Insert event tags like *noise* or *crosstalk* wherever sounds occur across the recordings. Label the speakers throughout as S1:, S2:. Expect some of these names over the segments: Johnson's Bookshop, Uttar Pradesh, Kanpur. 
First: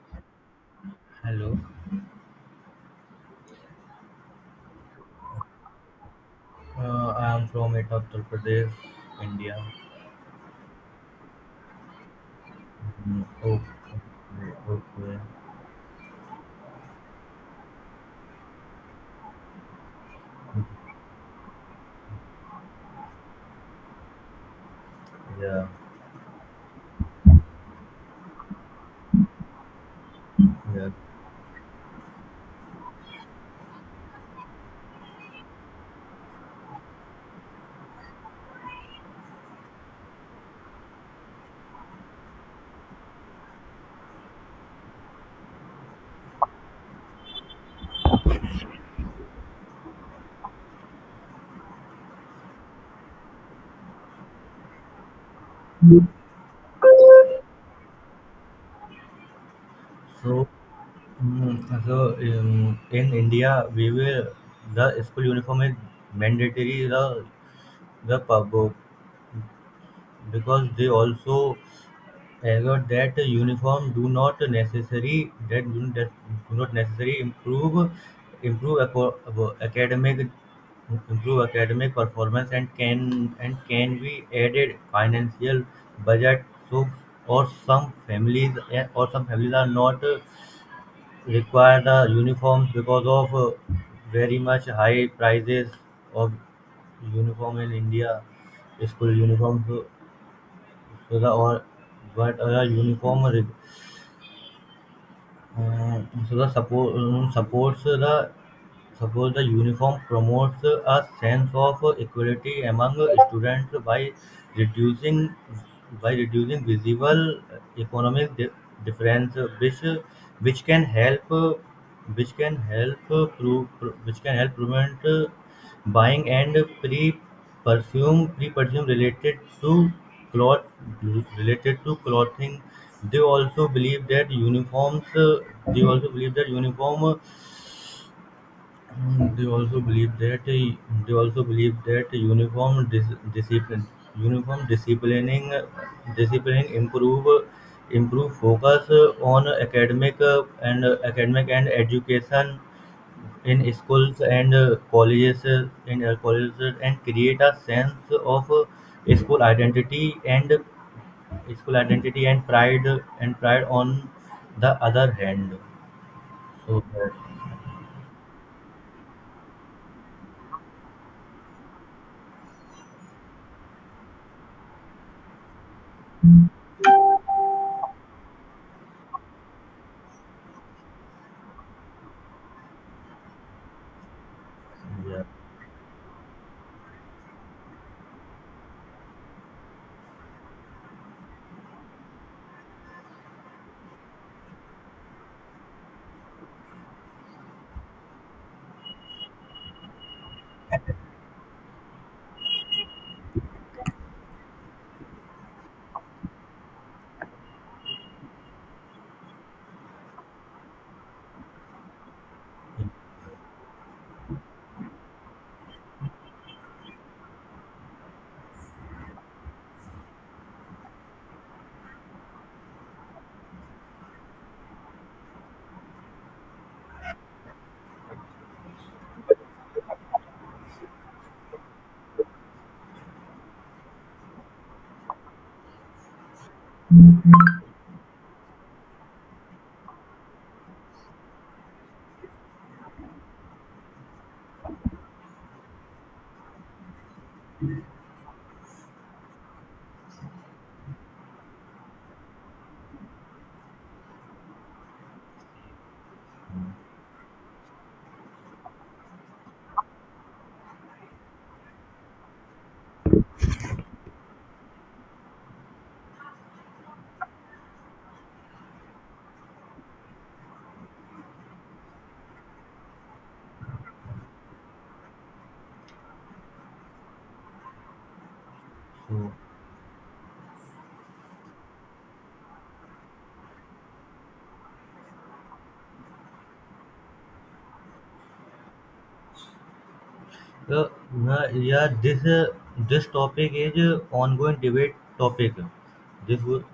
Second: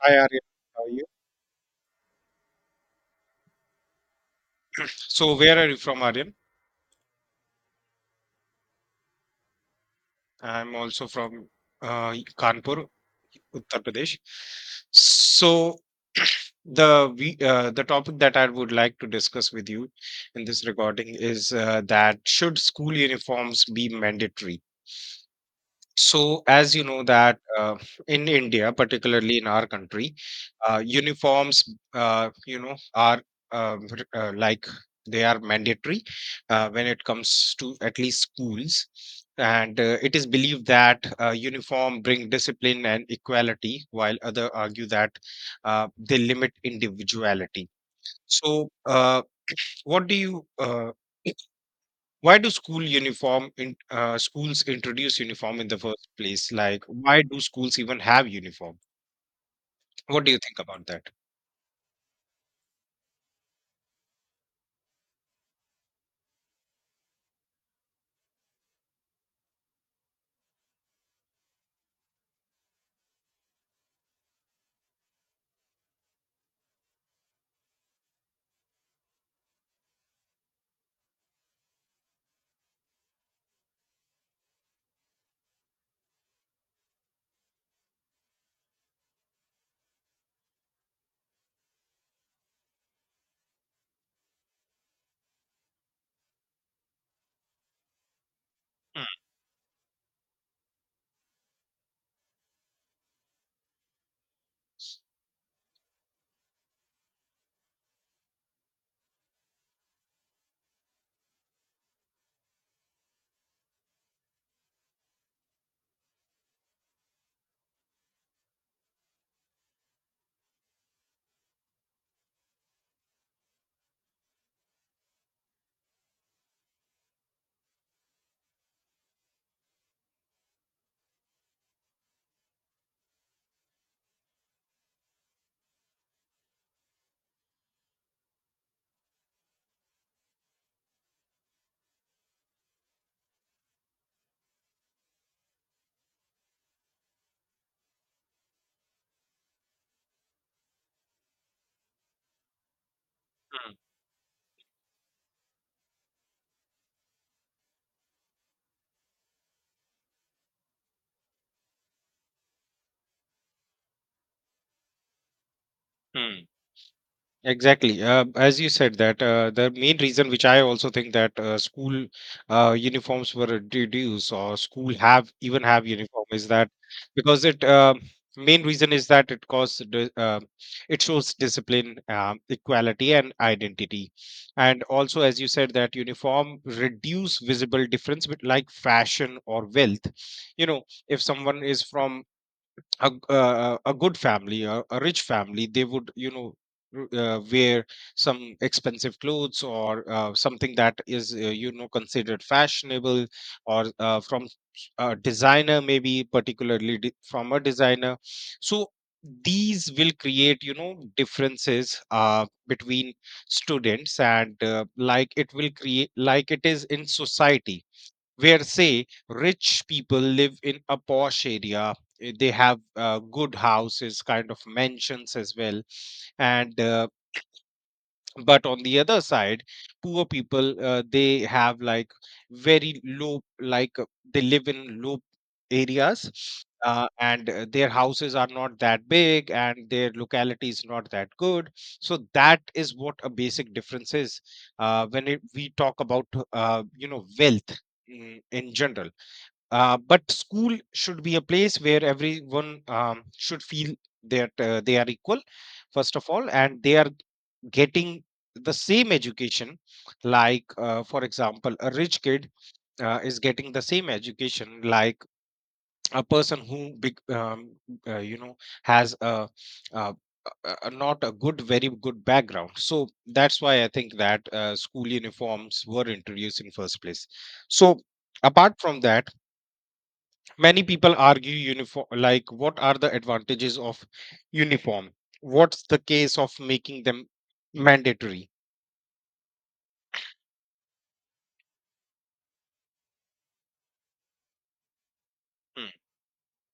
S1: Hi Aryan, how are you?
S2: Hello,
S1: So where are you from, Aryan?
S2: I'm from Uttar Pradesh, India.
S1: I'm also from uh, Kanpur,
S2: Mm,
S1: Uttar
S2: okay,
S1: Pradesh.
S2: okay,
S1: So *clears throat* the topic that I would like to discuss with you in this recording is that should school uniforms be mandatory?
S2: yeah,
S1: So, as you know that in India, particularly in our country,
S2: yeah.
S1: uniforms, are uh, r- like they are mandatory when it comes to at least schools. And it is believed that uniform bring discipline and equality, while other argue that they limit individuality. So, what do you *clears throat* Why do school uniform in schools introduce uniform in the first place? Like, why do schools even have uniform? What do you
S2: So,
S1: think about that?
S2: so in India, we will the school uniform is mandatory the pub because they also. However, that uniform do not necessary that do that do not necessary improve improve aco- abo- academic improve academic performance, and can be added financial budget. So, or some families are not require the uniforms because of very much high prices of uniform in India,
S1: Mm,
S2: school uniforms. So, so the or but uniform re- so the support supports the. Suppose the uniform promotes a sense of equality among students by reducing, visible economic di- difference, which can help which can help pro, pro- which can help prevent buying and pre perfume related to cloth related to clothing. They also believe that uniforms they also believe that uniform Mm, They also believe that a- they also believe that uniform dis- discipline, uniform disciplining disciplining improve, focus on academic, and academic and education in
S1: mm,
S2: schools and colleges, in colleges, and create a sense of school identity and school identity and pride, on the other hand.
S1: mm.
S2: So that,
S1: Exactly. As you said that the main reason, which I also think, that school uniforms were reduced, or school have even have uniform, is that, because it main reason is that, it shows discipline, equality, and identity, and also,
S2: yeah.
S1: as you said, that uniform reduce visible difference with, like, fashion or wealth. You know, if someone is from a good family, a rich family, they would, wear some expensive clothes, or something that is, considered fashionable, or from a designer, maybe, particularly from a designer. So these will create, differences between students, and like it will create, like it is in society, where, say, rich people live in a posh area, they have good houses, kind of mansions as well. And But on the other side, poor people, they have, like, very low, like, they live in low areas, and their houses are not that big, and their locality is not that good. So that is what a basic difference is, when we talk about, wealth in general. But school should be a place where everyone, should feel that they are equal, first of all, and they are getting the same education. Like, for example, a rich kid is getting the same education, like a person who, uh, you know, has a, a a not very good background. So that's why I think that school uniforms were introduced in first place. So, apart from that,
S2: So
S1: many people argue uniform, like, what are the advantages of uniform, what's the case of making them mandatory?
S2: Uh, nah, yeah, this topic is ongoing debate topic.
S1: Mm,
S2: This wo-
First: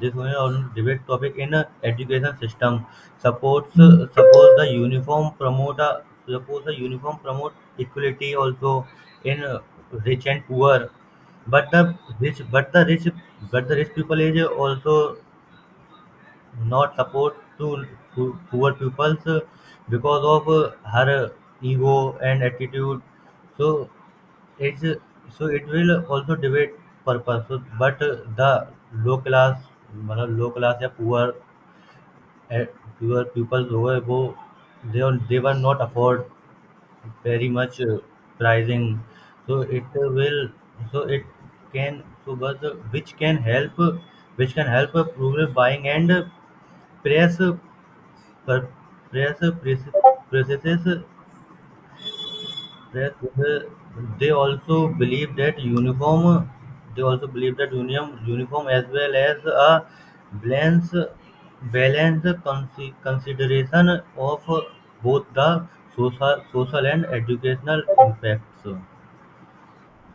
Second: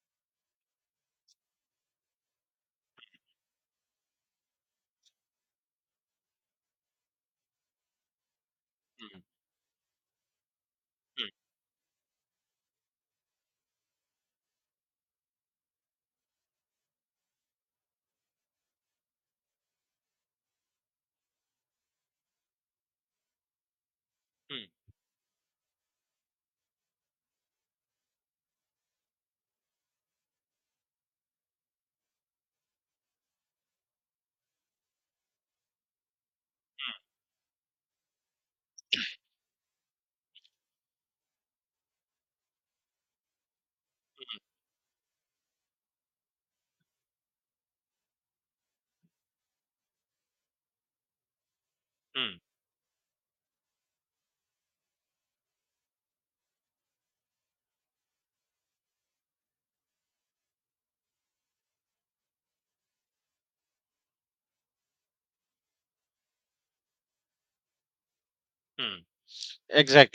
S2: this one is on debate topic in education system. Suppose uh, suppose the uniform promote uh, suppose the uniform promote equality also
S1: mm,
S2: in rich and poor,
S1: mm,
S2: but rich but the rich the rich people is also not support to poor peoples because of her ego and attitude. So it's
S1: mm,
S2: uh, it will also debate purpose, so but the low class, मतलब low class या poor, uh, poor people जो है वो they are- they were not afford very much pricing. So it will, so it can so but which can help rural buying and press per- press press- processes
S1: mm,
S2: that. uh, they also believe that uniform they also believe that uniform as well as a balance balance consideration of both the social social and educational impacts.
S1: mm.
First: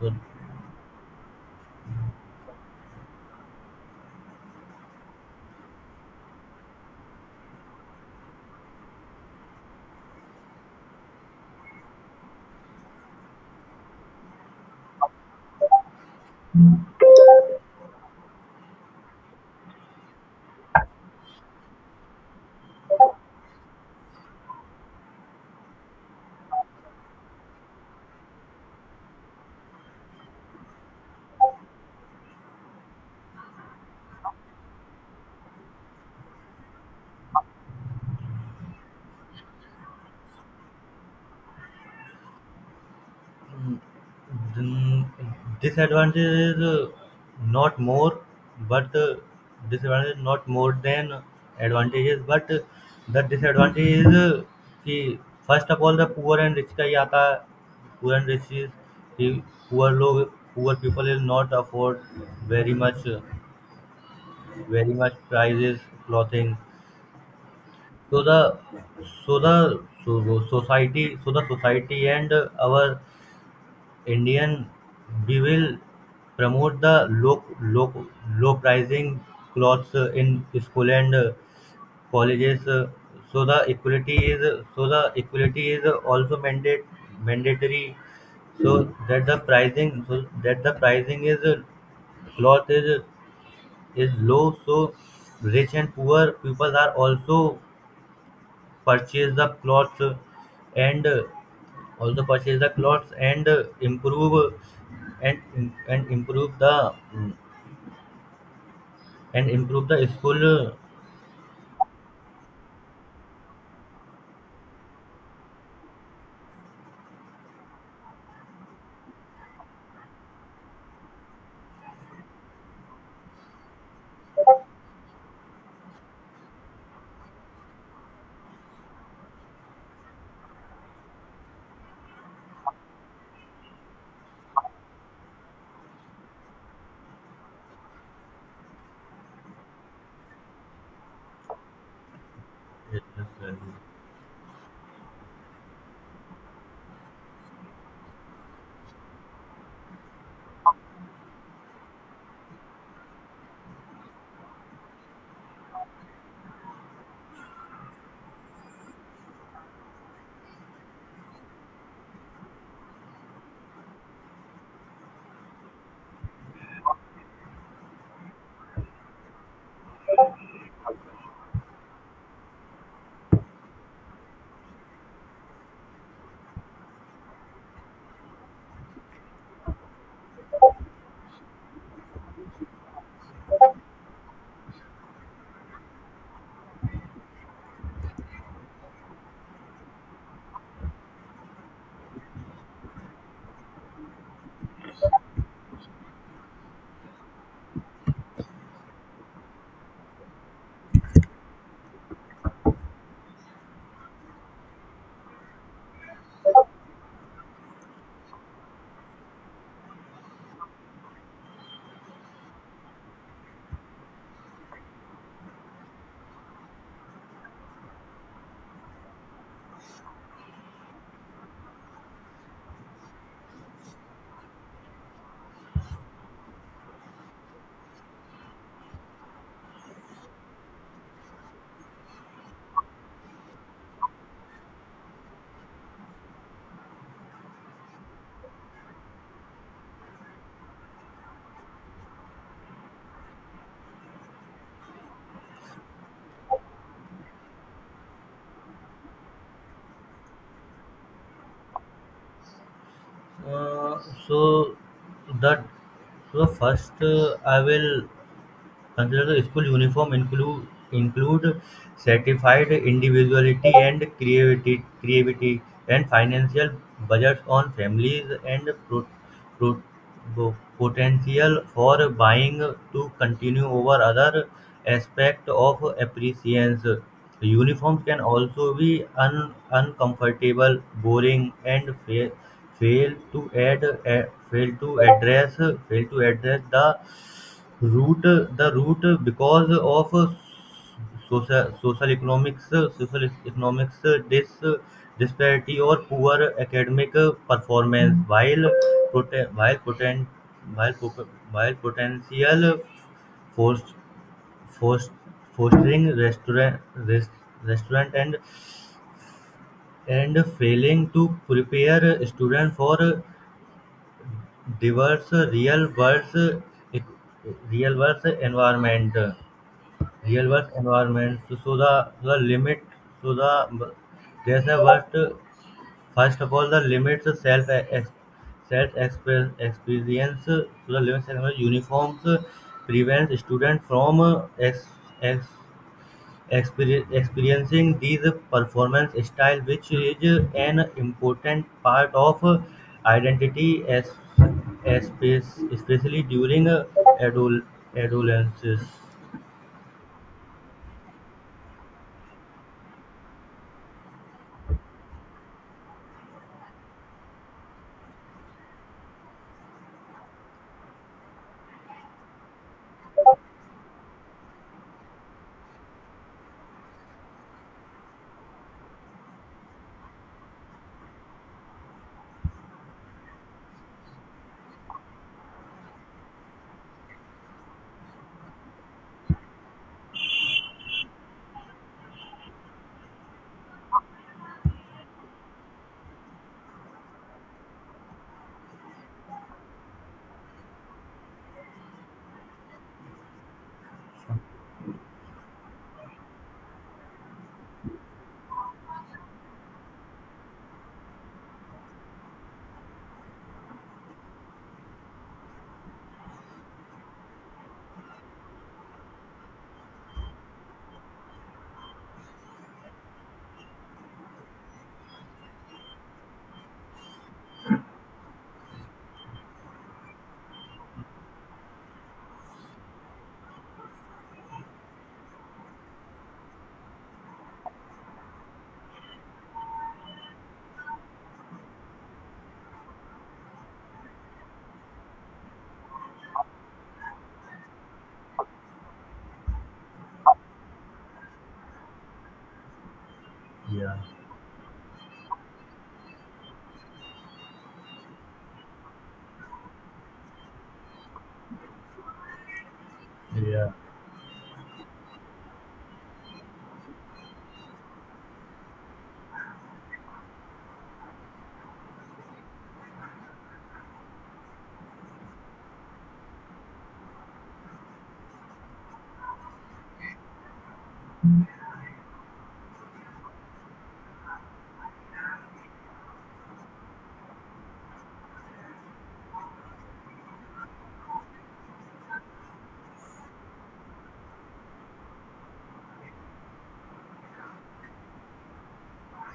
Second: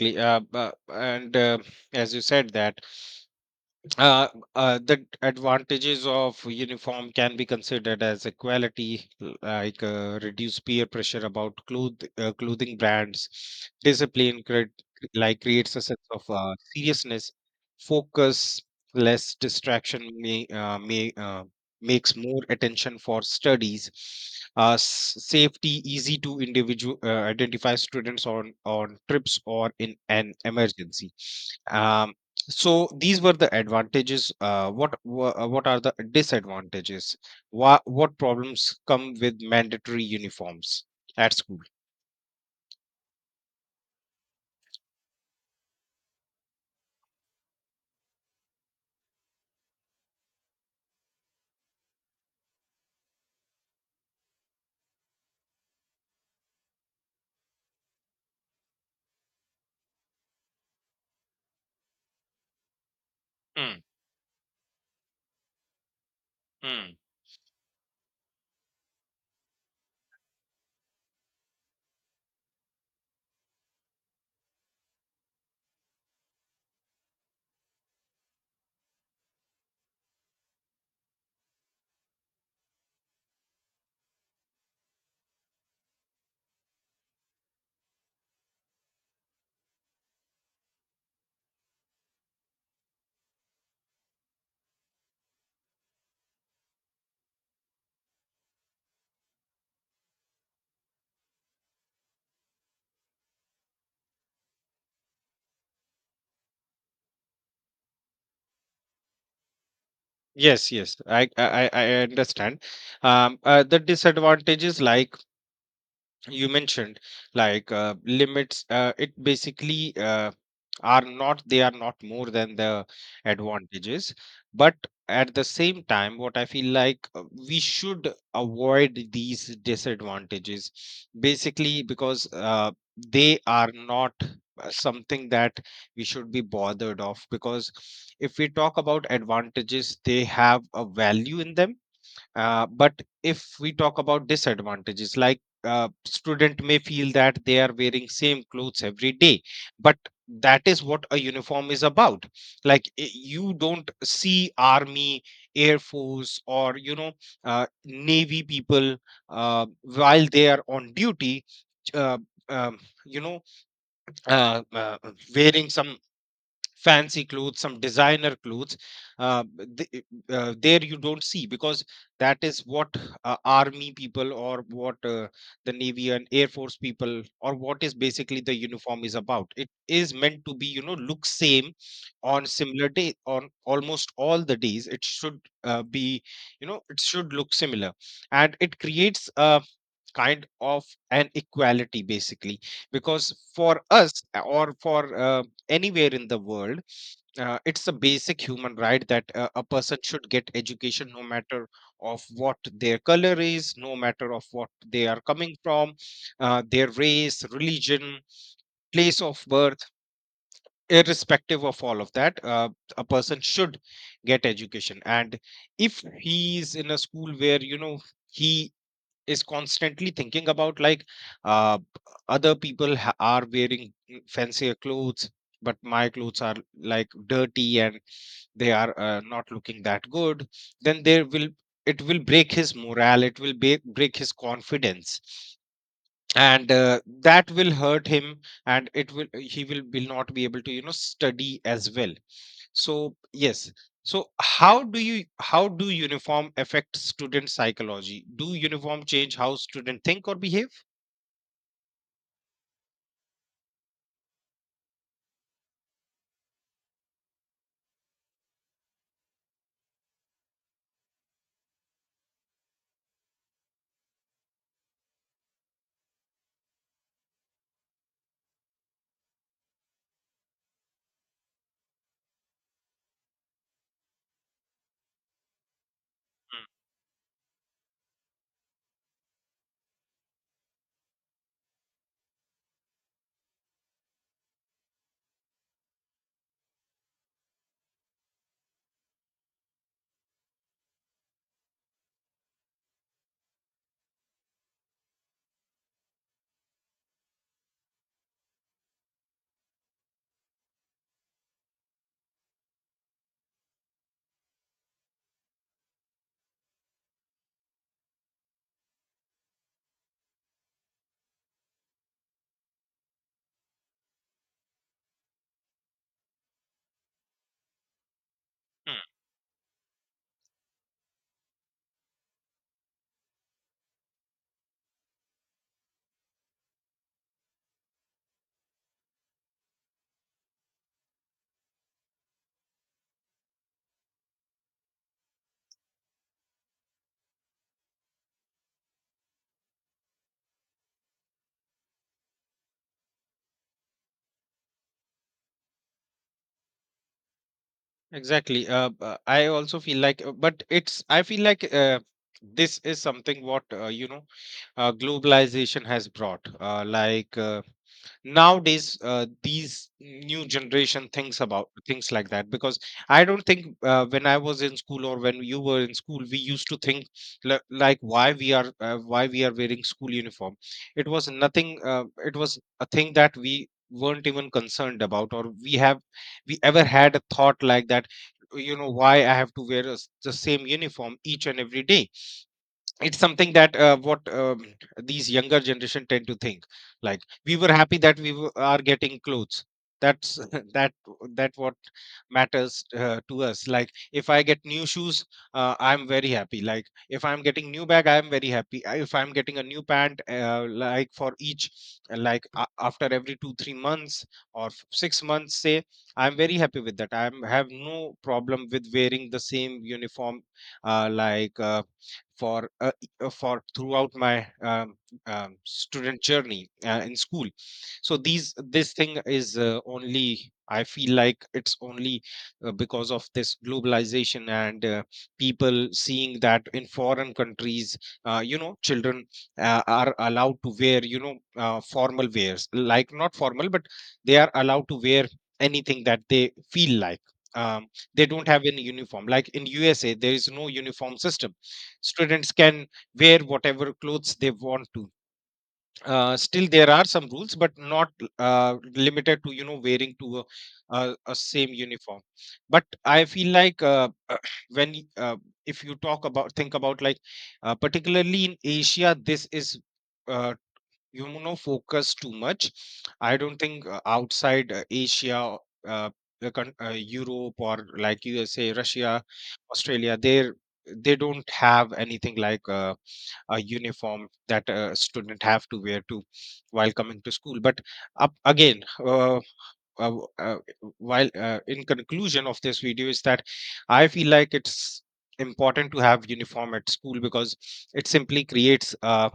S2: So,
S1: And as you said that, Uh, the advantages of uniform can be considered as equality, like reduce peer pressure about clothing brands, discipline, like creates a sense of seriousness, focus, less distraction, may makes more attention for studies. Safety, easy to individual identify students on trips or in an emergency. Um, so these were the advantages. What are the disadvantages? What problems come with mandatory uniforms at school?
S2: mm, then disadvantage is not more, but disadvantage is not more than advantages, but the disadvantage is कि first of all the poor and rich का ही आता है, poor and rich is कि poor लोग poor people will not afford very much
S1: Mm,
S2: prices clothing.
S1: mm.
S2: So the so the so so- society so the society and our Indian Bewill promote the low pricing clothes in school and colleges. So the equality is the equality is also mandate mandatory, so that the pricing is cloth is low, so rich and poor people are also purchase the clothes, and also purchase the clothes and improve and and improve the mm, improve the
S1: Yes,
S2: school.
S1: yes, I understand. The disadvantages, like you mentioned, like limits, it basically, are not they are not more than the advantages, but at the same time, what I feel, like, we should avoid these disadvantages, basically, because they are not something that we should be bothered of, because if we talk about advantages, they have a value in them, but
S2: uh,
S1: if we talk about disadvantages, like, student may feel that they are wearing same clothes every day, but that is what a uniform is about. Like, you don't see army, air force, or, navy people while they are on duty. Uh, um, you know, uh, uh, Wearing some fancy clothes, some designer clothes. Uh, th- there you don't see, because that is what army people, or what the navy and air force people, or what is basically the uniform is about. It is meant to be, look same on similar day on almost all the days. It should be, it should look similar, and it creates a kind of an equality, basically, because for us, or for, anywhere in the world, it's a basic human right, that a person should get education, no matter of what their color is, no matter of what they are coming from, their race, religion, place of birth, irrespective of all of that, a person should get education. And if he is in a school where, he is constantly thinking about, like, uh, other people, are wearing fancier clothes, but my clothes are, like, dirty and they are not looking that good, then, there will it will break his morale, it will, break his confidence, and that will hurt him, and, it will he will not be able to, study as well. So, yes, so how do uniform affect student psychology? Do uniform change how student think or behave?
S2: uh, so that so first I will consider the school uniform include, include certified individuality and creativity and financial budgets on families, and pro, potential for buying to continue over other aspect of
S1: Mm,
S2: appreciance. Uniforms can also be uncomfortable, boring, and fail to add, a- fail to address the route. The route, because of social economics, dis disparity or poor academic performance, while prote- while potent while po- potential forced forced fostering restaurant, and failing to prepare students for diverse real-world real world environment. Real work environment. So, so the limit so the there's a what. First of all, the limits the self ex- self express experience, so the limits and the uniforms prevents student from ex, experiencing these performance style, which is an important part of identity, as, especially during adol-
S1: mm. Exactly.
S2: adolescence.
S1: I also feel, like, but it's I feel like, this is something, what you know globalization has brought, like, nowadays, these new generation thinks about things like that, because I don't think, when I was in school or when you were in school, we used to think, like, why we are, why we are wearing school uniform. It was nothing, it was a thing that we weren't even concerned about, or we ever had a thought like that, why I have to wear a s the same uniform each and every day. It's something that, what these younger generation tend to think, like, we were happy that are getting clothes. That's *laughs* that that what matters to us. Like, if I get new shoes, I'm very happy. Like, if I'm getting new bag, I'm very happy. If I'm getting a new pant, like for each, like, a after every 2 3 months, or 6 months say, I'm very happy with that, I am have no problem with wearing the same uniform, like, for, for throughout my, student journey in school. So these this thing is, only, I feel like it's only because of this globalization, and people seeing that in foreign countries, children are allowed to wear, formal wears, like, not formal, but they are allowed to wear anything that they feel like. um, they don't have any uniform, like in USA there is no uniform system, students can wear whatever
S2: Yeah.
S1: clothes they want to. Still there are some rules, but not limited to, wearing to a same uniform. But I feel
S2: Yeah.
S1: like, *clears throat* when y- uh, if you, talk about think about, like, particularly in Asia, this is, uh, focus too much. I don't think outside Asia, uh, the coun- uh, Europe or like USA, Russia, Australia, they don't have anything like a uniform that a student have to wear to while coming to school. But up again, uh, uh, uh, while, in conclusion of this video, is that, I feel like it's important to have uniform at school, because it simply creates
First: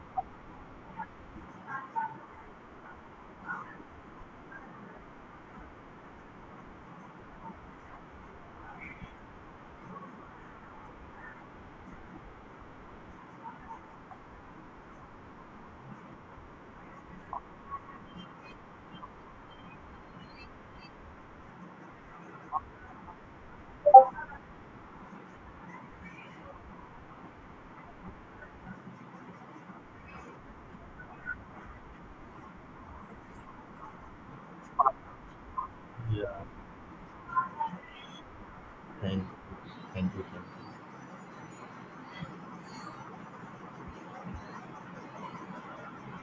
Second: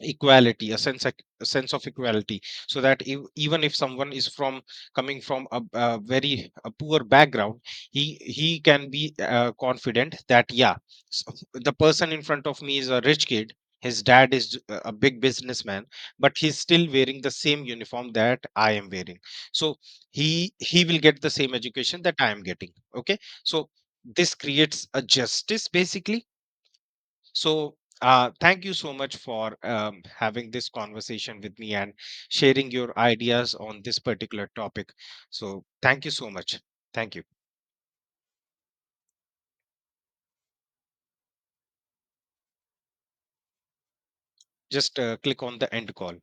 S1: equality, a sense, a sense of equality, so that if, even if someone is, from coming from a very a poor background, he, can be confident that, yeah, so the person in front of me is a rich kid, his dad is, a big businessman, but he's still wearing the same uniform that I am wearing. So he, will get the same education that I am getting, okay. So this creates a justice, basically. So, thank you so much for, having this conversation with me and sharing your ideas on this particular topic. So, thank you so
S2: Yeah.
S1: much. Thank you.
S2: Thank you. Thank you. Thank you.
S1: Just click on the end call.